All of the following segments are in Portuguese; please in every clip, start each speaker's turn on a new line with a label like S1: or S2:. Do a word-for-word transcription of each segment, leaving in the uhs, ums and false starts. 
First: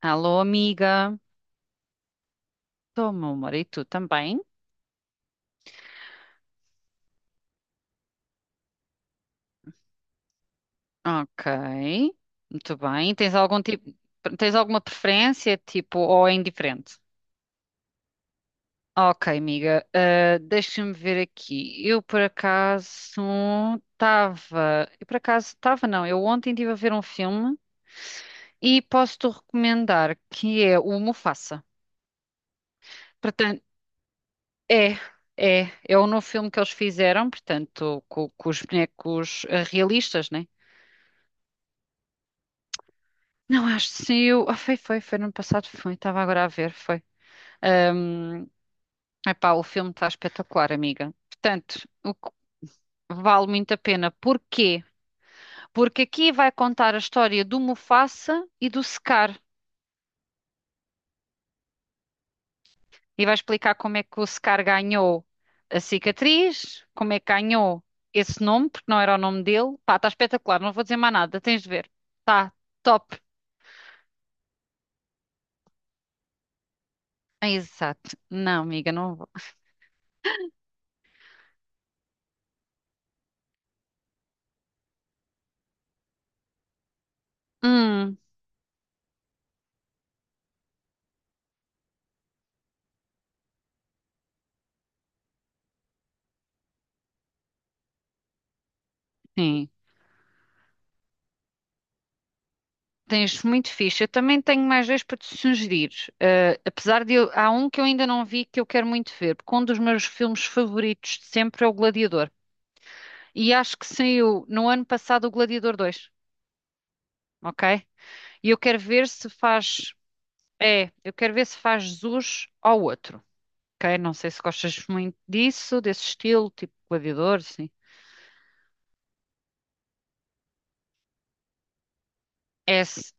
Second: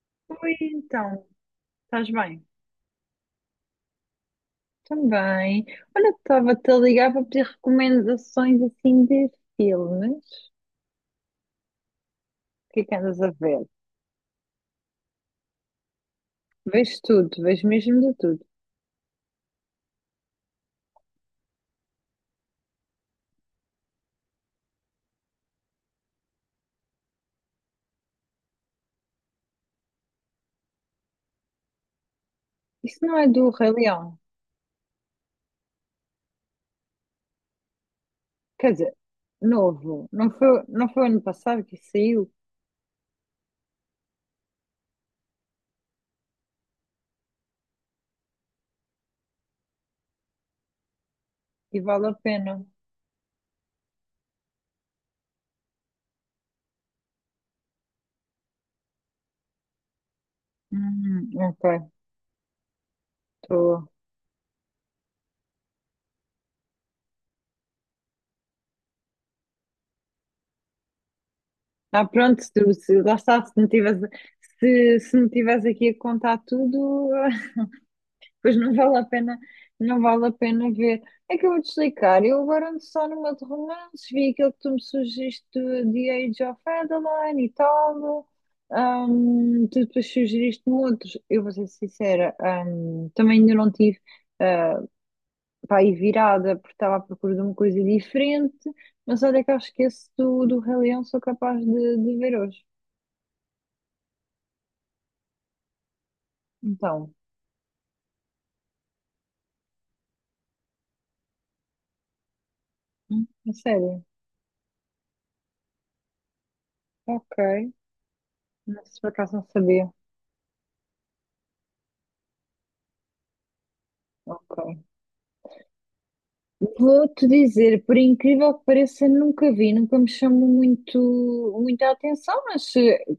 S1: Alô,
S2: Oi,
S1: amiga.
S2: então, estás bem?
S1: Estou, meu amor. E tu também?
S2: Também. Olha, estava-te a ligar para pedir recomendações assim de filmes.
S1: Ok.
S2: O
S1: Muito
S2: que é que
S1: bem.
S2: andas a
S1: Tens algum
S2: ver?
S1: tipo, tens alguma preferência, tipo, ou é indiferente?
S2: Vejo tudo, vejo mesmo de tudo.
S1: Ok, amiga. Ah, deixa-me ver aqui. Eu, por acaso, estava... Eu, por acaso, estava, não. Eu ontem estive a ver um filme e posso-te recomendar, que é o Mufasa.
S2: Isso não é do
S1: Portanto,
S2: Rei Leão.
S1: é... É, é o novo filme que eles fizeram, portanto, com, com os
S2: Quer dizer,
S1: bonecos ah,
S2: novo.
S1: realistas,
S2: Não
S1: né?
S2: foi, não foi ano passado que saiu
S1: Não, acho que saiu. Ah, foi, foi, foi no ano passado, foi. Estava agora a ver, foi. Ahm, epá, o filme está espetacular, amiga.
S2: e
S1: Portanto,
S2: vale a
S1: o que
S2: pena.
S1: vale muito a pena. Porquê? Porque aqui vai contar a história do Mufasa e do Scar.
S2: Hum, ok,
S1: E vai explicar
S2: estou.
S1: como é que o Scar ganhou a cicatriz, como é que ganhou esse nome, porque não era o nome dele. Pá, está espetacular, não vou dizer mais nada, tens de ver.
S2: Ah, pronto, se,
S1: Está
S2: tu- se, lá
S1: top.
S2: está, se não tivesse, se, se me tivesse aqui a contar tudo,
S1: Exato.
S2: Pois
S1: Não,
S2: não
S1: amiga,
S2: vale a
S1: não vou.
S2: pena, não vale a pena ver. É que eu vou-te explicar. Eu agora ando só numa de romances, vi aquele que tu me sugeriste do The Age of Adeline e
S1: Hum,
S2: tal. Ahm, tu depois sugeriste-me outros. Eu vou ser sincera, ahm, também ainda não tive para pá, aí virada, porque estava à procura de uma coisa diferente. Mas olha que eu
S1: sim.
S2: esqueço do, do Rei Leão, sou capaz de, de ver hoje.
S1: Tens muito fixe. Eu também tenho mais dois para te sugerir. Eh, apesar
S2: Então,
S1: de eu, há um que eu ainda não vi que eu quero muito ver, porque um dos meus filmes favoritos de sempre é O Gladiador.
S2: hum, a
S1: E acho que
S2: sério.
S1: saiu no ano passado o Gladiador dois,
S2: Ok.
S1: ok? E eu quero
S2: Não sei se por
S1: ver se
S2: acaso não sabia.
S1: faz, é, eu quero ver se faz jus ao outro, ok? Não sei se
S2: Ok.
S1: gostas muito disso, desse estilo, tipo
S2: Vou-te
S1: Gladiador, sim.
S2: dizer, por incrível que pareça, nunca vi, nunca me chamou muito, muita atenção, mas
S1: É,
S2: eh,
S1: se-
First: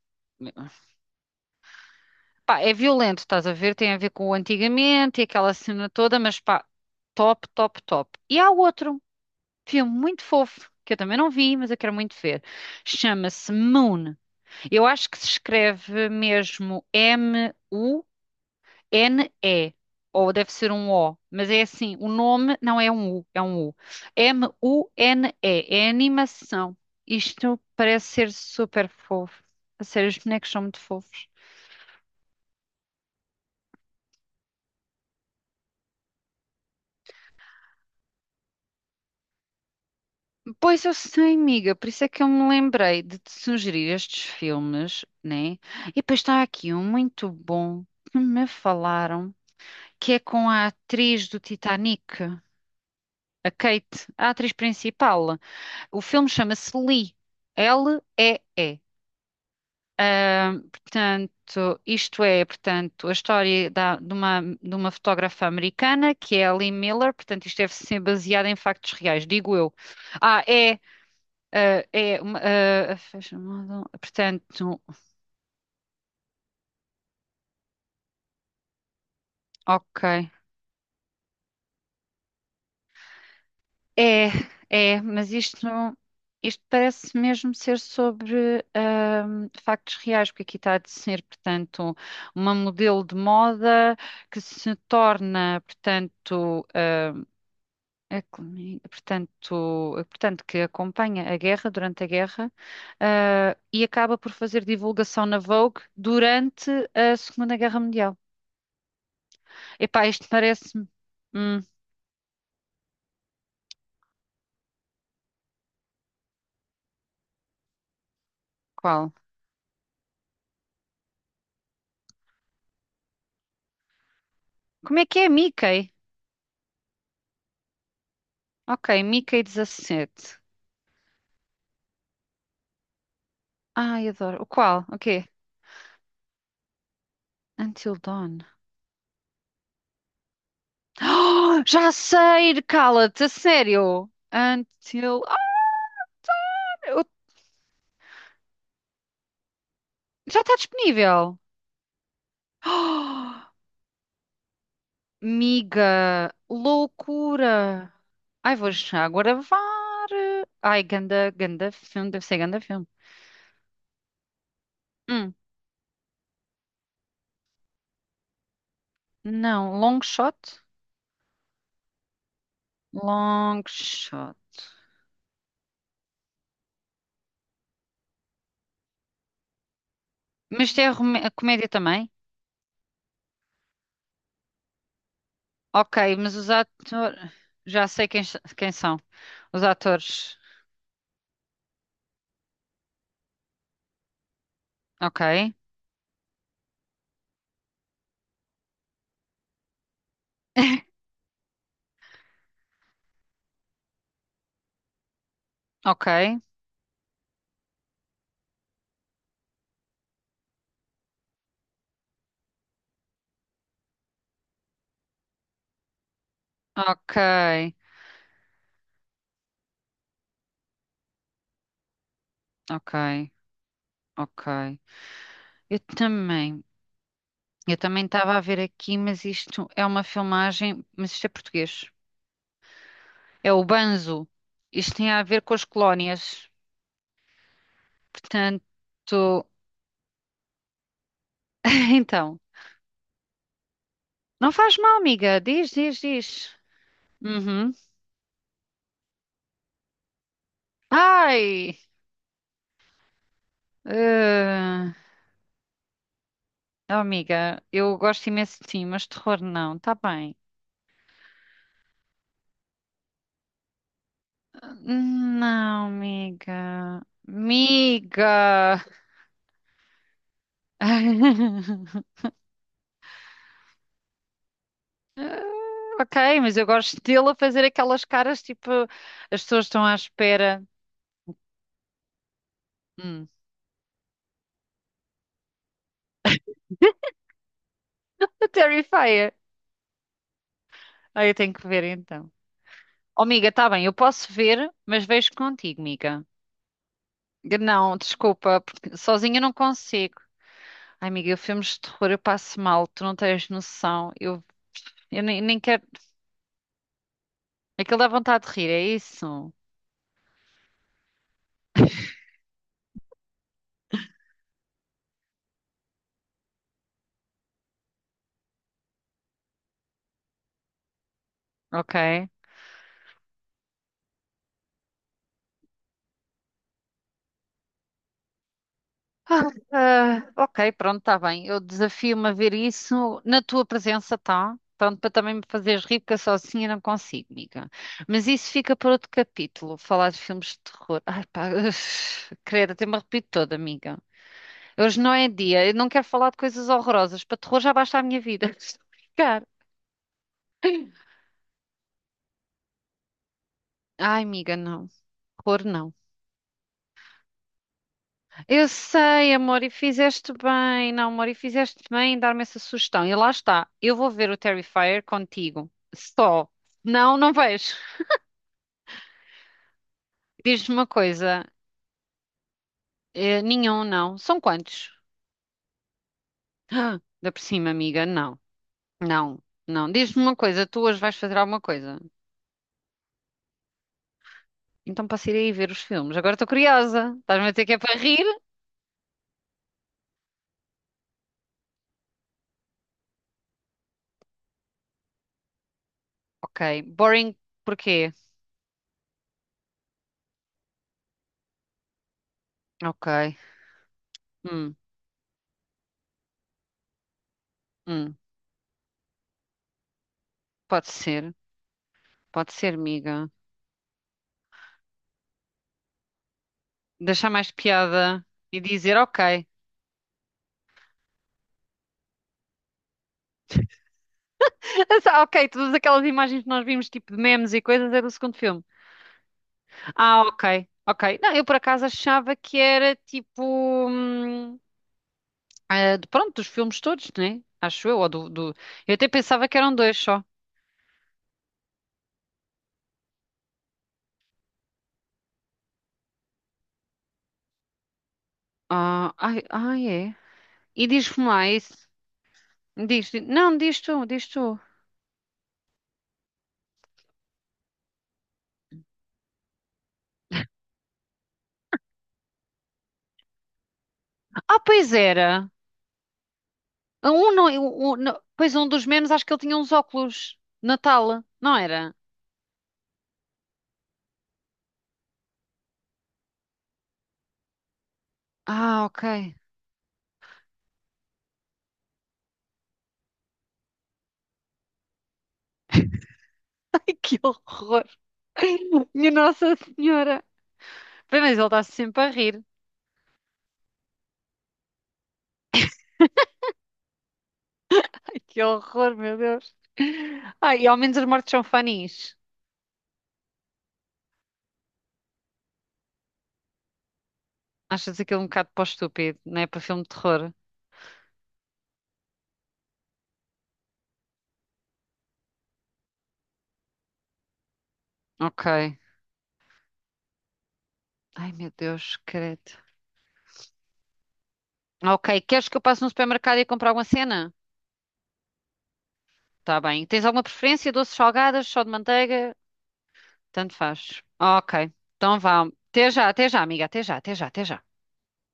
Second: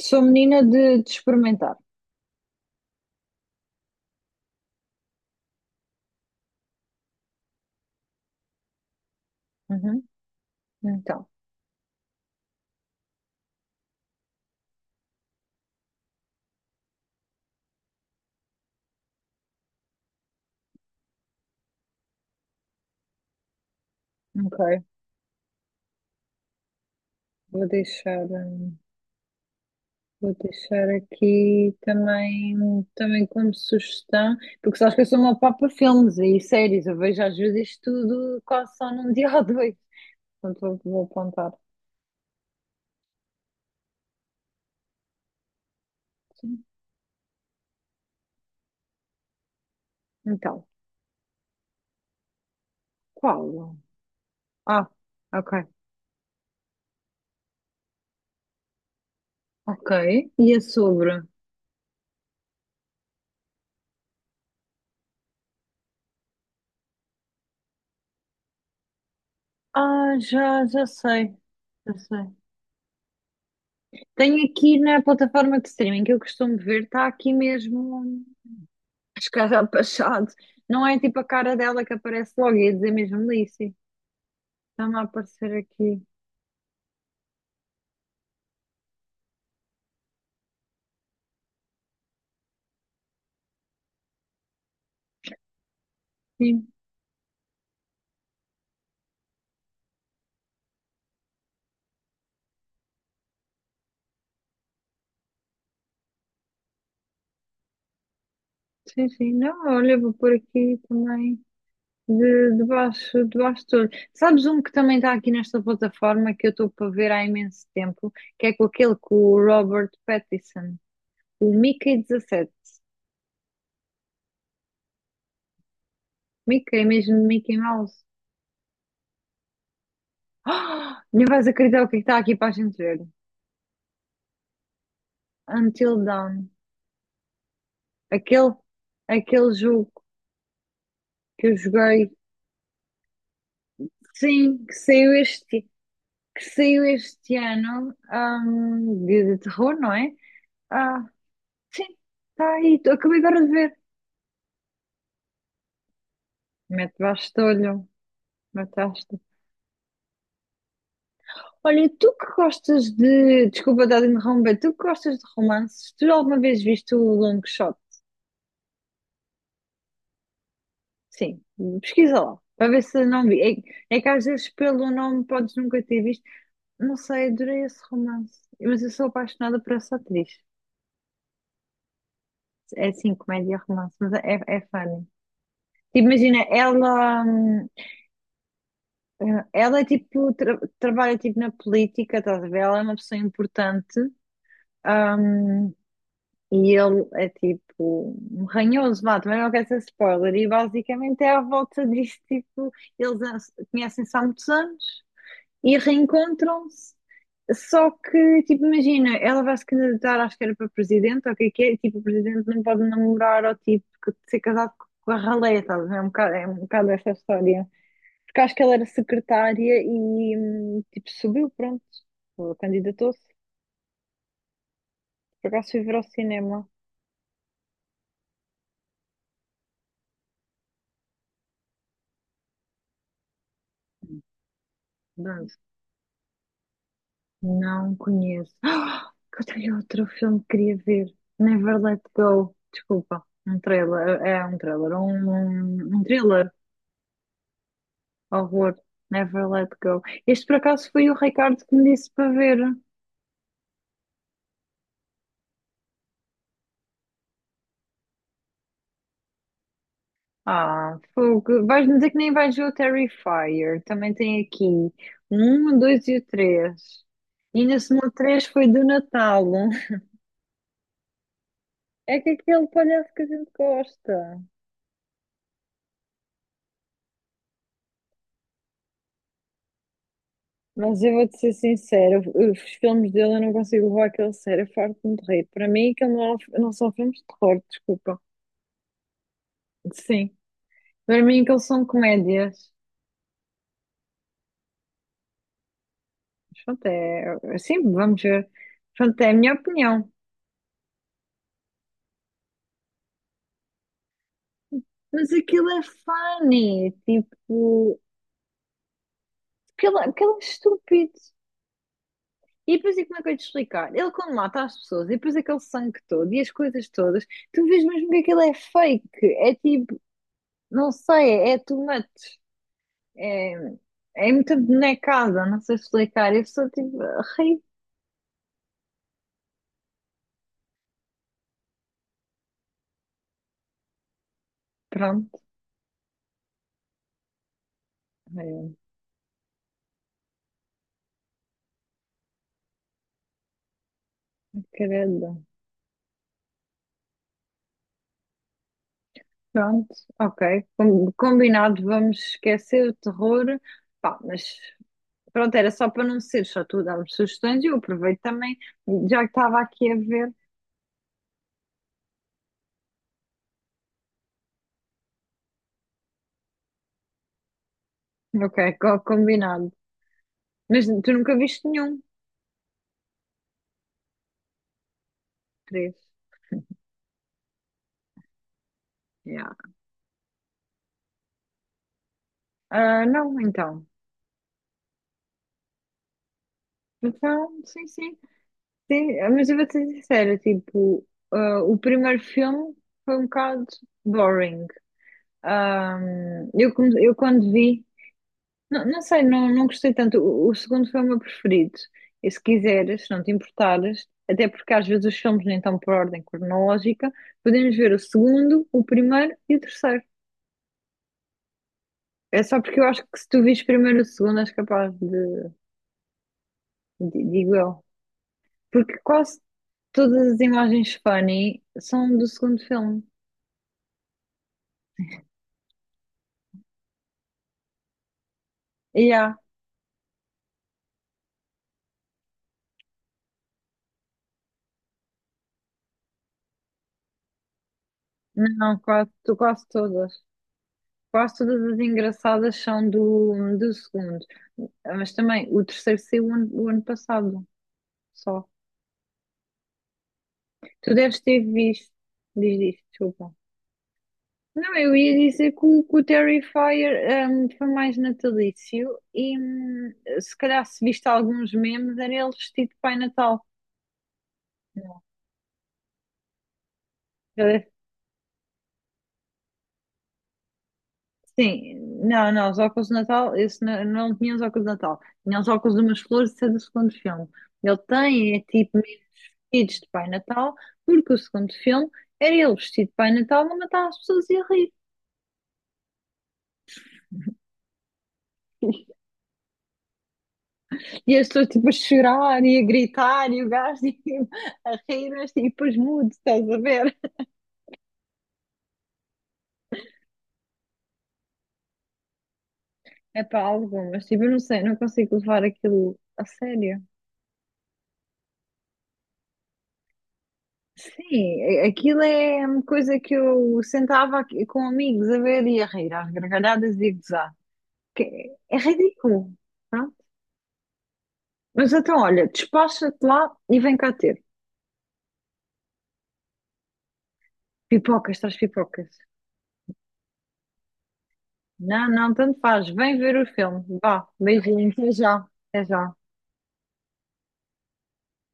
S2: sou menina de, de experimentar.
S1: pá, é violento, estás a ver? Tem a ver com o antigamente e aquela cena toda, mas pá, top, top, top. E há outro. Filme
S2: Uhum.
S1: muito fofo, que eu também
S2: Então,
S1: não vi, mas eu quero muito ver. Chama-se Moon. Eu acho que se escreve mesmo M-U-N-E. Ou deve ser um O, mas é assim, o nome não é um U, é um U.
S2: ok.
S1: M-U-N-E, é animação. Isto
S2: Vou
S1: parece
S2: deixar,
S1: ser
S2: hum,
S1: super fofo. A sério, os
S2: vou
S1: bonecos são muito
S2: deixar
S1: fofos.
S2: aqui também, também como sugestão, porque sabes que eu sou uma papa filmes e séries, eu vejo às vezes tudo quase só num dia ou dois. Portanto, vou,
S1: Pois eu
S2: vou
S1: sei,
S2: apontar.
S1: amiga, por isso é que eu me lembrei de te sugerir estes filmes, né? E depois está
S2: Sim.
S1: aqui um muito bom que me falaram, que é com a
S2: Então,
S1: atriz do Titanic, a
S2: qual?
S1: Kate, a atriz
S2: Ah,
S1: principal.
S2: ok.
S1: O filme chama-se Lee, L-E-E.
S2: Ok.
S1: Ah,
S2: E é sobre?
S1: portanto, isto é, portanto, a história da- de uma, de uma fotógrafa americana que é a Lee Miller, portanto, isto deve ser baseado em factos reais, digo eu.
S2: Ah,
S1: Ah,
S2: já,
S1: é,
S2: já sei.
S1: ah,
S2: Já
S1: é,
S2: sei.
S1: uma- ah, fashion model,
S2: Tenho aqui
S1: portanto,
S2: na plataforma de streaming que eu costumo ver, está aqui mesmo as caras de
S1: ok.
S2: Machado. Não é tipo a cara dela que aparece logo, ia dizer mesmo Lissy.
S1: É,
S2: Está-me a
S1: é, mas
S2: aparecer
S1: isto, não-
S2: aqui.
S1: isto parece mesmo ser sobre ahm, factos reais, porque aqui está a ser, portanto, uma modelo de moda que se torna,
S2: Sim,
S1: portanto, ahm, a cloni- portanto, portanto, que acompanha a guerra, durante a guerra, ah, e acaba por fazer divulgação na Vogue durante a Segunda Guerra Mundial.
S2: sim, sim. Não, olha,
S1: Epá,
S2: vou
S1: isto
S2: por aqui
S1: parece-me...
S2: também
S1: Hum,
S2: de, de baixo, de baixo de tudo. Sabes um que também está aqui nesta plataforma que eu estou para ver há imenso tempo, que é com aquele
S1: qual?
S2: com o Robert Pattinson, o Mickey dezassete,
S1: Como é que é Mickey?
S2: Mickey, mesmo Mickey Mouse.
S1: Ok, Mickey dezassete.
S2: Não vais acreditar o que é que está aqui para a gente ver.
S1: Ai, adoro. O qual? O quê?
S2: Until Dawn.
S1: Until Dawn.
S2: Aquele, aquele jogo que eu
S1: Oh, já
S2: joguei,
S1: sei! Cala-te, a sério!
S2: sim, que saiu
S1: Until. Ah,
S2: este, que saiu
S1: eu-
S2: este ano, hum, de, de terror, não é?
S1: já está
S2: Ah,
S1: disponível!
S2: sim, está aí, tô- acabei agora
S1: Oh,
S2: de ver.
S1: miga!
S2: Mete bastalho,
S1: Loucura! Ai, vou já
S2: mataste.
S1: gravar! Ai, ganda, ganda
S2: Olha, tu
S1: filme,
S2: que
S1: deve ser ganda filme.
S2: gostas de. Desculpa, estar a interromper, tu que gostas de
S1: Hum,
S2: romances, tu alguma vez viste o Long Shot?
S1: não, long shot?
S2: Sim, pesquisa lá, para ver se não vi.
S1: Long
S2: É, é que às
S1: shot.
S2: vezes pelo nome podes nunca ter visto. Não sei, adorei esse romance. Mas eu sou apaixonada por essa atriz.
S1: Mas tem a, rome- a comédia também?
S2: É assim, comédia romance, mas é, é funny.
S1: Ok,
S2: Tipo,
S1: mas
S2: imagina,
S1: os atores.
S2: ela, hum,
S1: Já sei quem, quem são. Os
S2: ela é tipo,
S1: atores.
S2: tra- trabalha tipo na política, estás a ver? Ela é uma pessoa importante,
S1: Ok.
S2: hum, e ele é tipo um ranhoso, vá, também não quero ser spoiler. E basicamente é à volta disso, tipo, eles an- conhecem-se há muitos anos. E
S1: Ok,
S2: reencontram-se. Só que, tipo, imagina, ela vai se candidatar, acho que era para presidente, ou o que é que é, e, tipo, o presidente não pode namorar ou tipo ser casado com a ralé, estás a ver? É um bocado, é um bocado essa história.
S1: ok,
S2: Porque acho que ela era secretária e hum, tipo, subiu, pronto,
S1: ok,
S2: candidatou-se.
S1: ok.
S2: Por acaso
S1: Eu
S2: fui ver ao
S1: também,
S2: cinema.
S1: eu também estava a ver aqui, mas isto é uma filmagem, mas isto é português. É o Banzo. Isto tem a ver
S2: não
S1: com as colónias.
S2: Não conheço.
S1: Portanto,
S2: Ah, que eu tenho outro filme que queria ver. Never Let
S1: então,
S2: Go. Desculpa. Um trailer. É
S1: não
S2: um
S1: faz
S2: trailer.
S1: mal,
S2: Um,
S1: amiga. Diz,
S2: um
S1: diz,
S2: um thriller.
S1: diz. Uhum.
S2: Horror. Never let go. Este por acaso foi o Ricardo que
S1: Ai,
S2: me disse para ver.
S1: eh, oh, amiga, eu gosto imenso de ti, mas terror não, tá bem.
S2: Ah, fogo. Vais-me dizer que nem vais ver o Terrifier. Também tem aqui um,
S1: Não,
S2: dois e o três.
S1: amiga.
S2: E ainda se três foi
S1: Amiga.
S2: do Natal. É
S1: Ah,
S2: que aquele palhaço que a gente gosta.
S1: ok, mas eu gosto dele a fazer aquelas caras tipo, as pessoas estão à espera.
S2: Mas eu vou-te ser sincera, os filmes
S1: Hum,
S2: dele eu não consigo levar aquele sério, eu farto-me de rir. Para mim, aquilo não, é um- não são filmes de terror, desculpa.
S1: a Terrifier.
S2: Sim. Para
S1: Ah, eu
S2: mim,
S1: tenho
S2: aquilo
S1: que
S2: são
S1: ver então.
S2: comédias.
S1: Oh, amiga, tá bem, eu posso ver, mas vejo contigo, amiga.
S2: Mas pronto, é, assim
S1: Não,
S2: vamos ver.
S1: desculpa, porque
S2: Pronto, é a
S1: sozinha eu
S2: minha
S1: não
S2: opinião.
S1: consigo. Ai, amiga, eu filmes de terror, eu passo mal, tu não tens noção. Eu, eu
S2: Mas
S1: nem, nem
S2: aquilo é
S1: quero.
S2: funny,
S1: Aquilo
S2: tipo,
S1: dá vontade de rir, é isso?
S2: aquilo, aquilo é estúpido. E depois, e como é que eu ia te explicar? Ele, quando mata as pessoas, e depois aquele sangue todo e as coisas todas, tu vês mesmo que aquilo é fake. É tipo, não sei, é é too
S1: Ok.
S2: much. É, É muita bonecada, não sei explicar. Eu só tipo, ri.
S1: Ah, ah, ok, pronto, está bem. Eu desafio-me a ver isso na tua presença, tá? Pronto, para também
S2: Pronto,
S1: me fazeres rir, porque eu sozinha não consigo, amiga. Mas isso
S2: é,
S1: fica para outro capítulo, falar de filmes de terror. Ai, pá, uf, credo, até me arrepio toda, amiga. Hoje não é
S2: credo.
S1: dia, eu não quero falar de coisas horrorosas. Para terror já basta a minha vida. Estou a brincar.
S2: Pronto, ok. Com- Combinado, vamos esquecer o terror. Pá,
S1: Ai, amiga,
S2: mas
S1: não.
S2: pronto,
S1: Terror
S2: era só
S1: não.
S2: para não ser só tu dar-me sugestões e eu aproveito também,
S1: Eu
S2: já que
S1: sei,
S2: estava
S1: amor, e
S2: aqui a
S1: fizeste
S2: ver.
S1: bem. Não, amor, e fizeste bem em dar-me essa sugestão. E lá está, eu vou ver o Terrifier contigo. Só. Não, não vejo.
S2: Ok, co- combinado.
S1: Diz-me
S2: Mas
S1: uma
S2: tu nunca
S1: coisa.
S2: viste nenhum?
S1: eh, nenhum, não. São quantos?
S2: Três.
S1: Ah, da por cima, amiga. Não, não,
S2: Yeah.
S1: não. Diz-me uma coisa, tu hoje vais fazer alguma coisa.
S2: Ah, não, então.
S1: Então posso ir aí ver os filmes. Agora estou curiosa. Estás-me a
S2: Então,
S1: dizer que é
S2: sim,
S1: para
S2: sim.
S1: rir?
S2: Sim, ah, mas eu vou ser sincera, tipo, ah, o primeiro filme foi um bocado boring. Ah,
S1: Ok.
S2: eu, come- eu
S1: Boring,
S2: quando vi.
S1: porquê?
S2: Não, não sei, não, não gostei tanto. O, o segundo foi o meu preferido. E se quiseres, se não te
S1: Ok.
S2: importares, até porque
S1: Hum,
S2: às vezes os filmes nem estão por ordem cronológica, podemos ver o
S1: hum.
S2: segundo, o primeiro e o terceiro.
S1: Pode ser.
S2: É
S1: Pode
S2: só
S1: ser,
S2: porque eu acho que se
S1: amiga,
S2: tu vires primeiro o segundo, és capaz de, de-
S1: deixar mais
S2: digo eu.
S1: piada e
S2: Porque
S1: dizer,
S2: quase
S1: ok.
S2: todas as imagens funny são do segundo filme.
S1: Ah, ok, todas aquelas imagens que nós vimos, tipo de memes e coisas, é do segundo filme.
S2: E há,
S1: Ah, ok, ok. Não, eu por acaso achava que era tipo. Hum, ah, de- pronto, dos filmes todos, né? Acho eu, ou do, do-
S2: não,
S1: Eu até
S2: quase, to-
S1: pensava que
S2: quase
S1: eram dois
S2: todas.
S1: só.
S2: Quase todas as engraçadas são do, do segundo. Mas também o terceiro saiu o ano o ano passado só.
S1: Ah, ai, ai, é. E
S2: Tu deves
S1: diz-me
S2: ter
S1: lá isso.
S2: visto. Diz isto,
S1: Diz, di-
S2: desculpa.
S1: não, diz tu, diz tu.
S2: Não, eu ia dizer que o, que o Terrifier hum, foi mais natalício e hum, se calhar se viste alguns memes era ele vestido de Pai Natal.
S1: Ah, pois
S2: Não.
S1: era. Um, não,
S2: Ele-
S1: o- o- não- pois um dos memes, acho que ele tinha uns óculos. Natal, não
S2: Sim,
S1: era?
S2: não, não, os óculos de Natal, esse não, não tinha os óculos de Natal. Tinha os óculos de umas flores, isso é do segundo filme. Ele tem, é tipo,
S1: Ah,
S2: meio
S1: ok.
S2: vestidos de Pai Natal, porque o segundo filme era ele vestido de Pai Natal a matar as pessoas e a rir.
S1: Que horror! Minha Nossa Senhora!
S2: E
S1: Bem,
S2: as
S1: mas ele
S2: pessoas tipo a
S1: está-se sempre a
S2: chorar
S1: rir.
S2: e a gritar e o gajo tipo, a rir, mas tipo os mudos, estás a ver?
S1: Ai, que horror, meu Deus! Ai, e ao menos as mortes são funnies.
S2: É para algumas, tipo, eu não sei, não consigo levar aquilo a sério.
S1: Achas aquilo um bocado para o estúpido, não é? Para filme de terror.
S2: Sim, a- aquilo é uma coisa que eu sentava aqui com amigos a ver e a rir, às gargalhadas e a gozar. Que é é
S1: Ok.
S2: ridículo, pronto.
S1: Ai, meu
S2: Mas
S1: Deus,
S2: então, olha,
S1: credo.
S2: despacha-te lá e vem cá ter.
S1: Ok, queres que eu passe no supermercado e compre alguma cena?
S2: Pipocas, traz pipocas.
S1: Tá bem. Tens alguma preferência? Doces salgadas, só de
S2: Não, não,
S1: manteiga?
S2: tanto faz. Vem ver o
S1: Tanto
S2: filme.
S1: faz.
S2: Vá,
S1: Ok,
S2: beijinho, até
S1: então
S2: já.
S1: vá.
S2: Até
S1: Até
S2: já.
S1: já, até já, amiga. Até já, até já, até já.